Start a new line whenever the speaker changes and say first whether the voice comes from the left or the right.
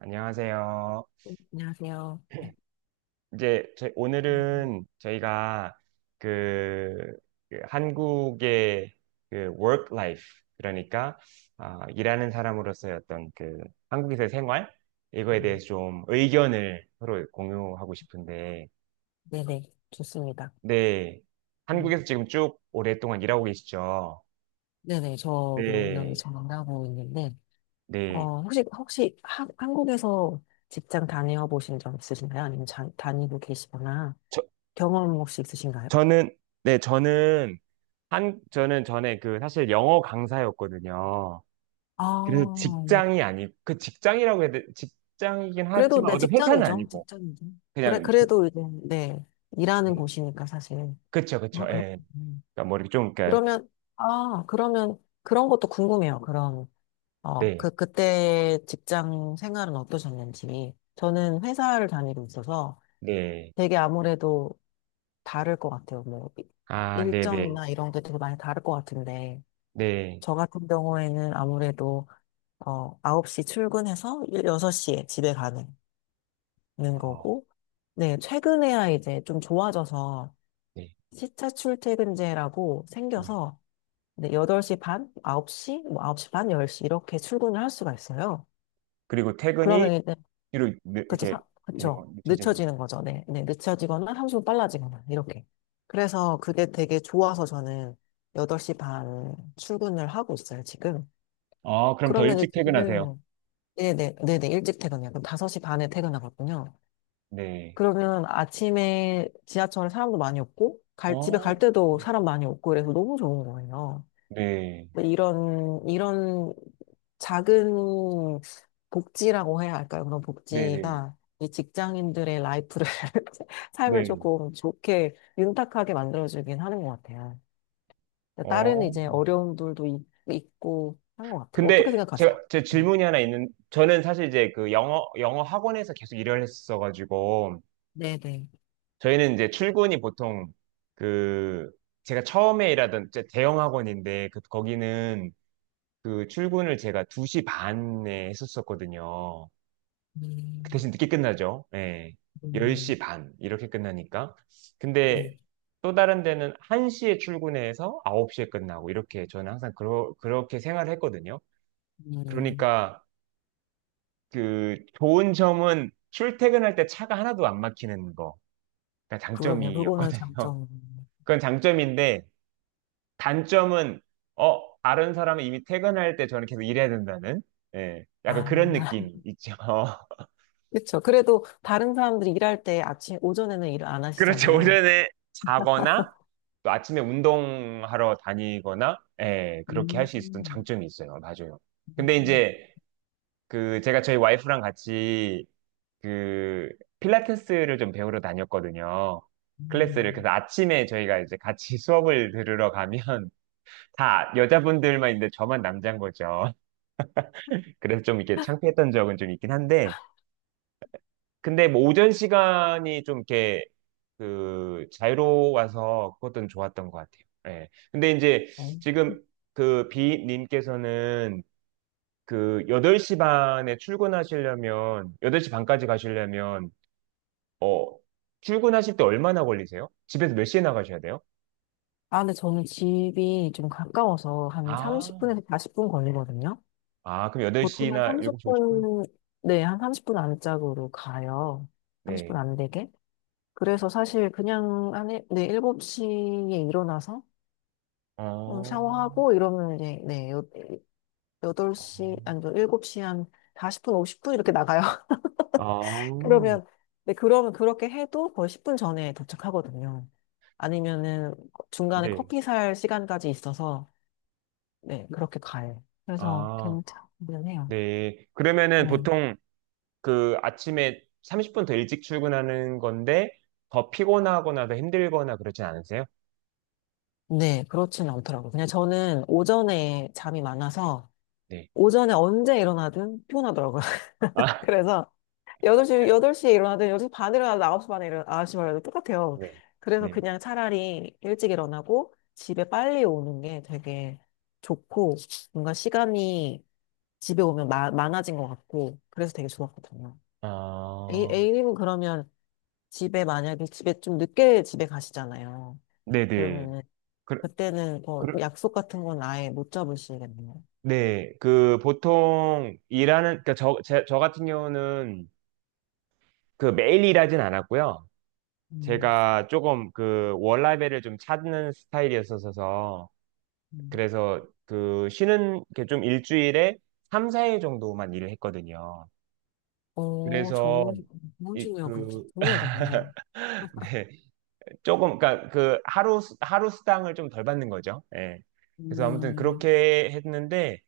right: 안녕하세요.
left: 안녕하세요. 음,
right: 오늘은 저희가 그, 그 한국의 그 work life, 그러니까 아, 일하는 사람으로서의 어떤 그 한국에서의 생활, 이거에
left: 음.
right: 대해서 좀 의견을 서로 공유하고 싶은데.
left: 네네, 좋습니다.
right: 네,
left: 음.
right: 한국에서 지금 쭉 오랫동안 일하고 계시죠?
left: 네네, 저도 여기
right: 네,
left: 전공하고 있는데,
right: 네.
left: 혹시 한국에서 직장 다녀 보신 적 있으신가요? 아니면 다니고 계시거나
right: 저,
left: 경험 혹시 있으신가요?
right: 저는 네 저는 전에 그 사실 영어 강사였거든요. 그래서
left: 아, 네.
right: 직장이 아니고, 그 직장이라고 해야 돼, 직장이긴
left: 그래도
right: 하지만
left: 네,
right: 어떤 회사는
left: 직장이죠.
right: 아니고,
left: 직장이죠. 그래,
right: 그냥.
left: 그래도 이제, 네, 일하는
right: 네.
left: 곳이니까 사실.
right: 그쵸, 그쵸,
left: 아,
right: 예.
left: 그렇군요.
right: 그러니까 뭐 이렇게 좀, 그러니까
left: 그러면, 그러면 그런 것도 궁금해요. 그럼. 그때 직장 생활은 어떠셨는지. 저는 회사를 다니고 있어서
right: 네네아네네네어네네.
left: 되게 아무래도 다를 것 같아요. 뭐, 일정이나 이런 게 되게 많이 다를 것 같은데. 저 같은 경우에는 아무래도, 9시 출근해서 6시에 집에 가는 거고, 네, 최근에야 이제 좀 좋아져서 시차 출퇴근제라고 생겨서, 네, 8시 반, 9시, 뭐 9시 반, 10시 이렇게 출근을 할 수가 있어요.
right: 그리고 퇴근이
left: 그러면 이제
right: 뒤로
left: 그렇죠.
right: 이렇게 되는 거,
left: 그렇죠.
right: 늦춰지는 건가요?
left: 늦춰지는 거죠. 네. 네. 늦춰지거나 30분 빨라지거나 이렇게. 그래서 그게 되게 좋아서 저는 8시 반 출근을 하고 있어요, 지금.
right: 아, 그럼 더
left: 그러면 일
right: 일찍
left: 찍
right: 퇴근하세요?
left: 네네 네네 일찍 퇴근해요. 그럼 5시 반에 퇴근하거든요.
right: 네.
left: 그러면 아침에 지하철에 사람도 많이 없고 갈 집에
right: 어.
left: 갈 때도 사람 많이 없고 그래서 너무 좋은 거예요.
right: 네,
left: 네, 이런 작은 복지라고 해야 할까요? 그런
right: 네, 네,
left: 복지가 이 직장인들의 라이프를, 삶을
right: 네.
left: 조금 좋게, 윤택하게 만들어주긴 하는 것 같아요. 다른
right: 어.
left: 이제 어려움들도 있고 한 것 같아요. 어떻게
right: 근데 제가
left: 생각하세요?
right: 제
left: 음.
right: 질문이 하나 있는, 저는 사실 이제 그 영어 학원에서 계속 일을 했었어가지고
left: 네네.
right: 저희는 이제 출근이 보통, 그, 제가 처음에 일하던 제 대형 학원인데, 그 거기는 그 출근을 제가 2시 반에 했었었거든요. 그
left: 음,
right: 대신 늦게 끝나죠. 예.
left: 음,
right: 10시 반 이렇게 끝나니까. 근데
left: 네.
right: 또 다른 데는 1시에 출근해서 9시에 끝나고 이렇게, 저는 항상 그렇게 생활을 했거든요.
left: 음,
right: 그러니까 그 좋은 점은 출퇴근할 때 차가 하나도 안 막히는 거. 그러니까
left: 그러네요. 그거는
right: 장점이었거든요.
left: 장점.
right: 그건 장점인데, 단점은 다른 사람은 이미 퇴근할 때 저는 계속 일해야 된다는, 예, 약간
left: 아,
right: 그런 느낌 있죠.
left: 그렇죠. 그래도 다른 사람들이 일할 때 아침, 오전에는 일을 안
right: 그렇죠.
left: 하시잖아요.
right: 오전에 자거나 또 아침에 운동하러 다니거나, 예, 그렇게 할 수 있었던
left: 음.
right: 장점이 있어요. 맞아요. 근데
left: 음,
right: 이제 그 제가 저희 와이프랑 같이 그 필라테스를 좀 배우러 다녔거든요.
left: 네.
right: 클래스를. 그래서 아침에 저희가 이제 같이 수업을 들으러 가면, 다 여자분들만 있는데 저만 남자인 거죠. 그래서 좀 이렇게 창피했던 적은 좀 있긴 한데, 근데 뭐 오전 시간이 좀 이렇게 그 자유로워서 그것도 좋았던 것 같아요. 예. 근데 이제 지금 그 b 님께서는 그 8시 반에 출근하시려면, 8시 반까지 가시려면, 어, 출근하실 때 얼마나 걸리세요? 집에서 몇 시에 나가셔야 돼요?
left: 아, 근데 저는 집이 좀 가까워서 한
right: 아.
left: 30분에서 40분 걸리거든요.
right: 아, 그럼
left: 보통 한
right: 8시나 7시 50분?
left: 30분, 네, 한 30분 안짝으로 가요. 30분
right: 네.
left: 안 되게. 그래서 사실 그냥 네, 7시에 일어나서
right: 어.
left: 샤워하고 이러면 이제, 네, 여, 덟
right: 어.
left: 시 아니, 저 일곱 시한 40분, 50분 이렇게 나가요.
right: 아,
left: 그러면, 네, 그러면 그렇게 해도 거의 10분 전에 도착하거든요. 아니면은 중간에
right: 네.
left: 커피 살 시간까지 있어서, 네, 그렇게 가요. 그래서
right: 아.
left: 괜찮긴 해요.
right: 네. 그러면은
left: 네.
right: 보통 그 아침에 30분 더 일찍 출근하는 건데 더 피곤하거나 더 힘들거나 그러진 않으세요?
left: 네, 그렇진 않더라고요. 그냥 저는 오전에 잠이 많아서,
right: 네.
left: 오전에 언제 일어나든 피곤하더라고요.
right: 아.
left: 그래서 8시, 여덟 시에 일어나든 8시 반에 일어나든 9시 반에 일어나든 9시 반에 일어나든 똑같아요.
right: 네.
left: 그래서
right: 네.
left: 그냥 차라리 일찍 일어나고 집에 빨리 오는 게 되게 좋고, 뭔가 시간이 집에 오면 많아진 것 같고 그래서 되게 좋았거든요.
right: 아,
left: A님은 그러면 집에 만약에 집에 좀 늦게 집에 가시잖아요.
right: 네네.
left: 그러면은
right: 그,
left: 그때는 뭐
right: 그,
left: 약속 같은 건 아예 못 잡으시겠네요.
right: 네. 그 보통 일하는, 그러니까 저 같은 경우는 그 매일 일하진 않았고요.
left: 음,
right: 제가 조금 그 월라벨을 좀 찾는 스타일이었어서,
left: 음.
right: 그래서 그 쉬는 게 좀 일주일에 3, 4일 정도만 일을 했거든요.
left: 오,
right: 그래서
left: 좋은
right: 이
left: 친구예요,
right: 그
left: 좋네요, 되게.
right: 네. 조금 그러니까 그 하루 수당을 좀 덜 받는 거죠. 예. 그래서 아무튼
left: 음,
right: 그렇게 했는데,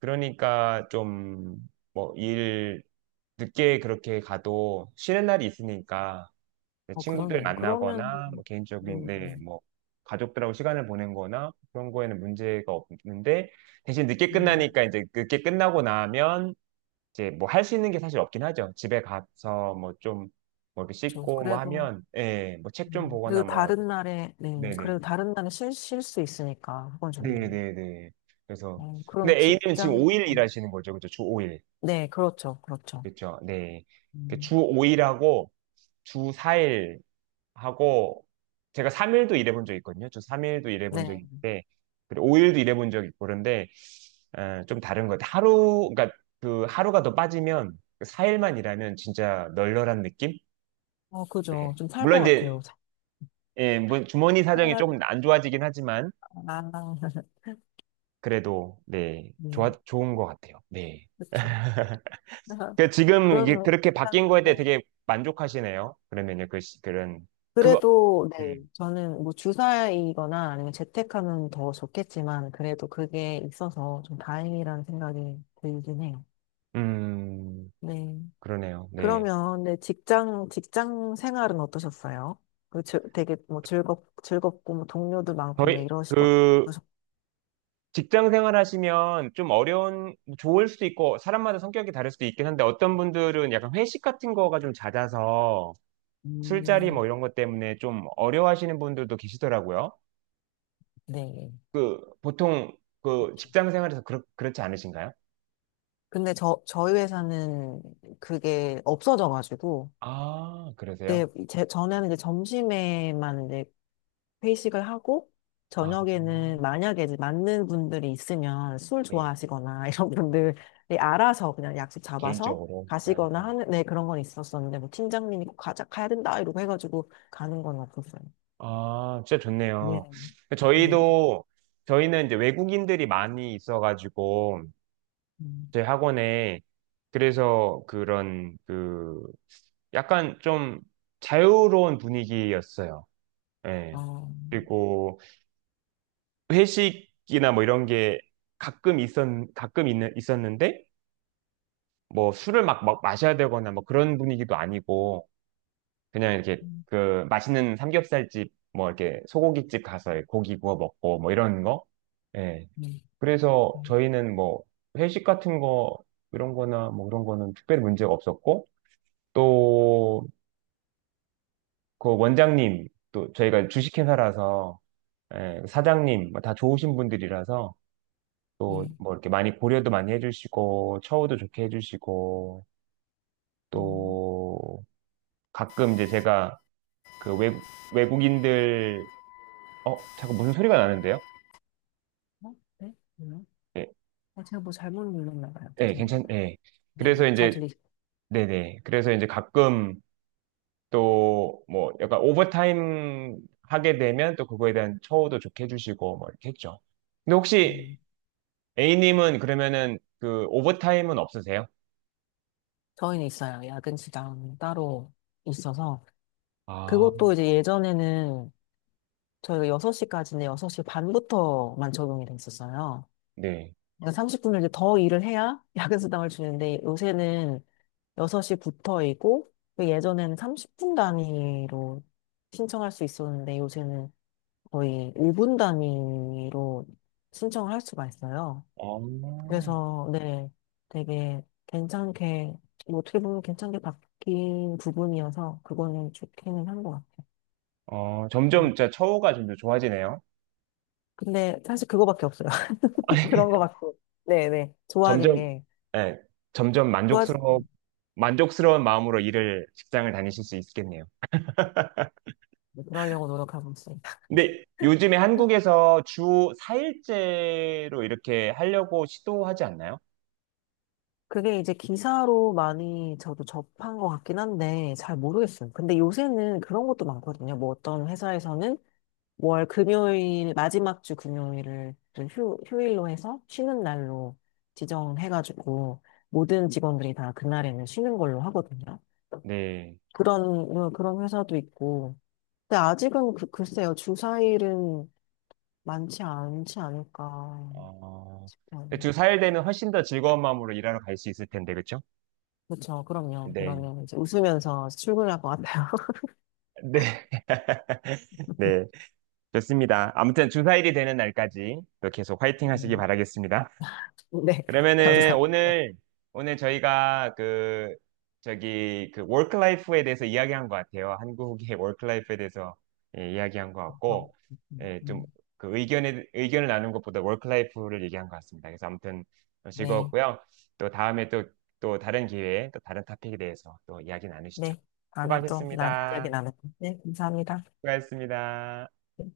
right: 그러니까 좀, 뭐 일 늦게 그렇게 가도 쉬는 날이 있으니까 친구들
left: 그러네요. 그러면,
right: 만나거나 뭐
left: 네,
right: 개인적인,
left: 네.
right: 네뭐 가족들하고 시간을 보낸 거나 그런 거에는 문제가 없는데. 대신 늦게
left: 음,
right: 끝나니까 이제 늦게 끝나고 나면 이제 뭐 할 수 있는 게 사실 없긴 하죠. 집에 가서 뭐 좀, 뭐 이렇게
left: 저,
right: 씻고 뭐
left: 그래도,
right: 하면, 예, 뭐 책 좀
left: 그래도
right: 보거나 뭐.
left: 다른 날에, 네,
right: 네네.
left: 그래도 다른 날에 쉴 수 있으니까, 그건 좋네요.
right: 네네네. 그래서, 근데
left: 그럼
right: A님은 지금 5일 일하시는 거죠. 그죠? 주 5일.
left: 네, 그렇죠, 그렇죠.
right: 그렇죠, 네.
left: 음,
right: 그주 5일하고 주 4일 하고, 제가 3일도 일해본 적 있거든요. 주 3일도 일해본 적
left: 네,
right: 있는데, 그리고 5일도 일해본 적 있고, 그런데, 어, 좀 다른 것 같아요. 하루, 그러니까 그 하루가 더 빠지면, 4일만 일하면 진짜 널널한 느낌? 네.
left: 그죠. 좀 살 것
right: 물론 이제,
left: 같아요.
right: 예, 뭐 주머니 사정이
left: 살아날 것
right: 조금 안 좋아지긴 하지만
left: 같아요. 아,
right: 그래도, 네,
left: 네,
right: 좋아 좋은 것 같아요. 네.
left: 그렇죠.
right: 그 지금 이게
left: 그러면,
right: 그렇게
left: 일단,
right: 바뀐 거에
left: 네.
right: 대해 되게 만족하시네요. 그러면요, 그 그런 그거,
left: 그래도, 네,
right: 음,
left: 저는 뭐 주사이거나 아니면 재택하면 더 좋겠지만, 그래도 그게 있어서 좀 다행이라는 생각이 들긴 해요.
right: 음.
left: 네.
right: 그러네요. 네,
left: 그러면, 네, 직장 생활은 어떠셨어요? 그 되게 뭐 즐겁고, 뭐 동료도 많고, 뭐
right: 저희
left: 이러시고,
right: 그
left: 어떠셨-
right: 직장 생활 하시면 좀 어려운, 좋을 수도 있고 사람마다 성격이 다를 수도 있긴 한데, 어떤 분들은 약간 회식 같은 거가 좀 잦아서 술자리
left: 음,
right: 뭐 이런 것 때문에 좀 어려워하시는 분들도 계시더라고요.
left: 네.
right: 보통 그 직장 생활에서 그렇지 않으신가요?
left: 근데 저희 회사는 그게 없어져가지고,
right: 아,
left: 네,
right: 그러세요?
left: 전에는 이제 점심에만 이제 회식을 하고,
right: 아,
left: 저녁에는 만약에 이제 맞는 분들이 있으면 술
right: 네.
left: 좋아하시거나 이런
right: 네.
left: 분들이 알아서 그냥 약속 잡아서
right: 개인적으로. 네.
left: 가시거나 하는, 네, 그런 건 있었었는데, 뭐 팀장님이 꼭 가자, 가야 된다, 이러고 해가지고 가는 건 없었어요.
right: 아, 진짜
left: 네,
right: 좋네요.
left: 네,
right: 저희도, 저희는 이제 외국인들이 많이 있어가지고
left: 음,
right: 저희 학원에, 그래서 그런, 그, 약간 좀 자유로운 분위기였어요. 예.
left: 어,
right: 그리고 회식이나 뭐 이런 게 가끔 있었는데, 뭐 술을 막 마셔야 되거나 뭐 그런 분위기도 아니고 그냥 이렇게
left: 음,
right: 그 맛있는 삼겹살집 뭐 이렇게 소고기집 가서 고기 구워 먹고 뭐 이런 거. 예.
left: 음,
right: 그래서
left: 음,
right: 저희는 뭐 회식 같은 거 이런 거나 뭐 그런 거는 특별히 문제가 없었고. 또 그 원장님, 또 저희가 주식회사라서, 예, 사장님 뭐다 좋으신 분들이라서 또
left: 음,
right: 뭐 이렇게 많이 고려도 많이 해주시고 처우도 좋게 해주시고.
left: 음.
right: 또 가끔 이제 제가 그 외국인들, 어, 잠깐 무슨 소리가 나는데요?
left: 어? 네? 뭐요?
right: 네,
left: 아, 제가 뭐 잘못 눌렀나 봐요.
right: 네, 괜찮,
left: 죄송합니다.
right: 네. 그래서
left: 네네,
right: 이제, 네네. 그래서 이제 가끔 또 뭐 약간 오버타임 하게 되면 또 그거에 대한 처우도 좋게 해주시고 뭐 이렇게 했죠. 근데
left: 음,
right: 혹시 A님은 그러면은 그 오버타임은 없으세요?
left: 저희는 있어요. 야근 수당 따로 있어서.
right: 아,
left: 그것도 이제 예전에는 저희가 6시까지인데 6시 반부터만 적용이 돼 있었어요.
right: 네.
left: 그러니까 30분을 이제 더 일을 해야 야근 수당을 주는데 요새는 6시부터이고 예전에는 30분 단위로 신청할 수 있었는데 요새는 거의 5분 단위로 신청을 할 수가 있어요.
right: 어.
left: 그래서, 네, 되게 괜찮게, 뭐 어떻게 보면 괜찮게 바뀐 부분이어서 그거는 좋기는 한 것 같아요.
right: 어, 점점
left: 음.
right: 진짜 처우가 좀 더 좋아지네요.
left: 근데 사실 그거밖에 없어요. 그런 거밖에. 네네. 좋아진
right: 점점,
left: 게.
right: 예, 점점
left: 좋아지,
right: 만족스러워, 만족스러운 마음으로 일을, 직장을 다니실 수 있겠네요.
left: 네, 그러려고 노력하고 있습니다.
right: 근데 요즘에 한국에서 주 4일제로 이렇게 하려고 시도하지 않나요?
left: 그게 이제 기사로 많이 저도 접한 것 같긴 한데 잘 모르겠어요. 근데 요새는 그런 것도 많거든요. 뭐 어떤 회사에서는 월 금요일, 마지막 주 금요일을 좀 휴일로 해서 쉬는 날로 지정해가지고 모든 직원들이 다 그날에는 쉬는 걸로 하거든요.
right: 네.
left: 그런, 그런 회사도 있고. 근데 아직은 글쎄요, 주사일은 많지 않지 않을까.
right: 어,
left: 음,
right: 주 4일 되면 훨씬 더 즐거운 마음으로 일하러 갈 수 있을 텐데, 그죠?
left: 그렇죠. 그럼요.
right: 네.
left: 그러면 이제 웃으면서 출근할 것 같아요.
right: 네. 네. 좋습니다. 아무튼 주 4일이 되는 날까지 또 계속 화이팅 하시기
left: 음,
right: 바라겠습니다.
left: 네.
right: 그러면은
left: 감사합니다. 어,
right: 오늘 저희가 그, 저기 그 워크라이프에 대해서 이야기한 것 같아요. 한국의 워크라이프에 대해서, 예, 이야기한 것 같고.
left: 음,
right: 예,
left: 음.
right: 좀그 의견에 의견을 나눈 것보다 워크라이프를 얘기한 것 같습니다. 그래서 아무튼
left: 네.
right: 즐거웠고요. 또 다음에 또 또 다른 기회에 또 다른 토픽에 대해서 또 이야기 나누시죠.
left: 네. 다음에 또 이야기
right: 수고하셨습니다.
left: 나눠요. 네. 감사합니다.
right: 수고하셨습니다.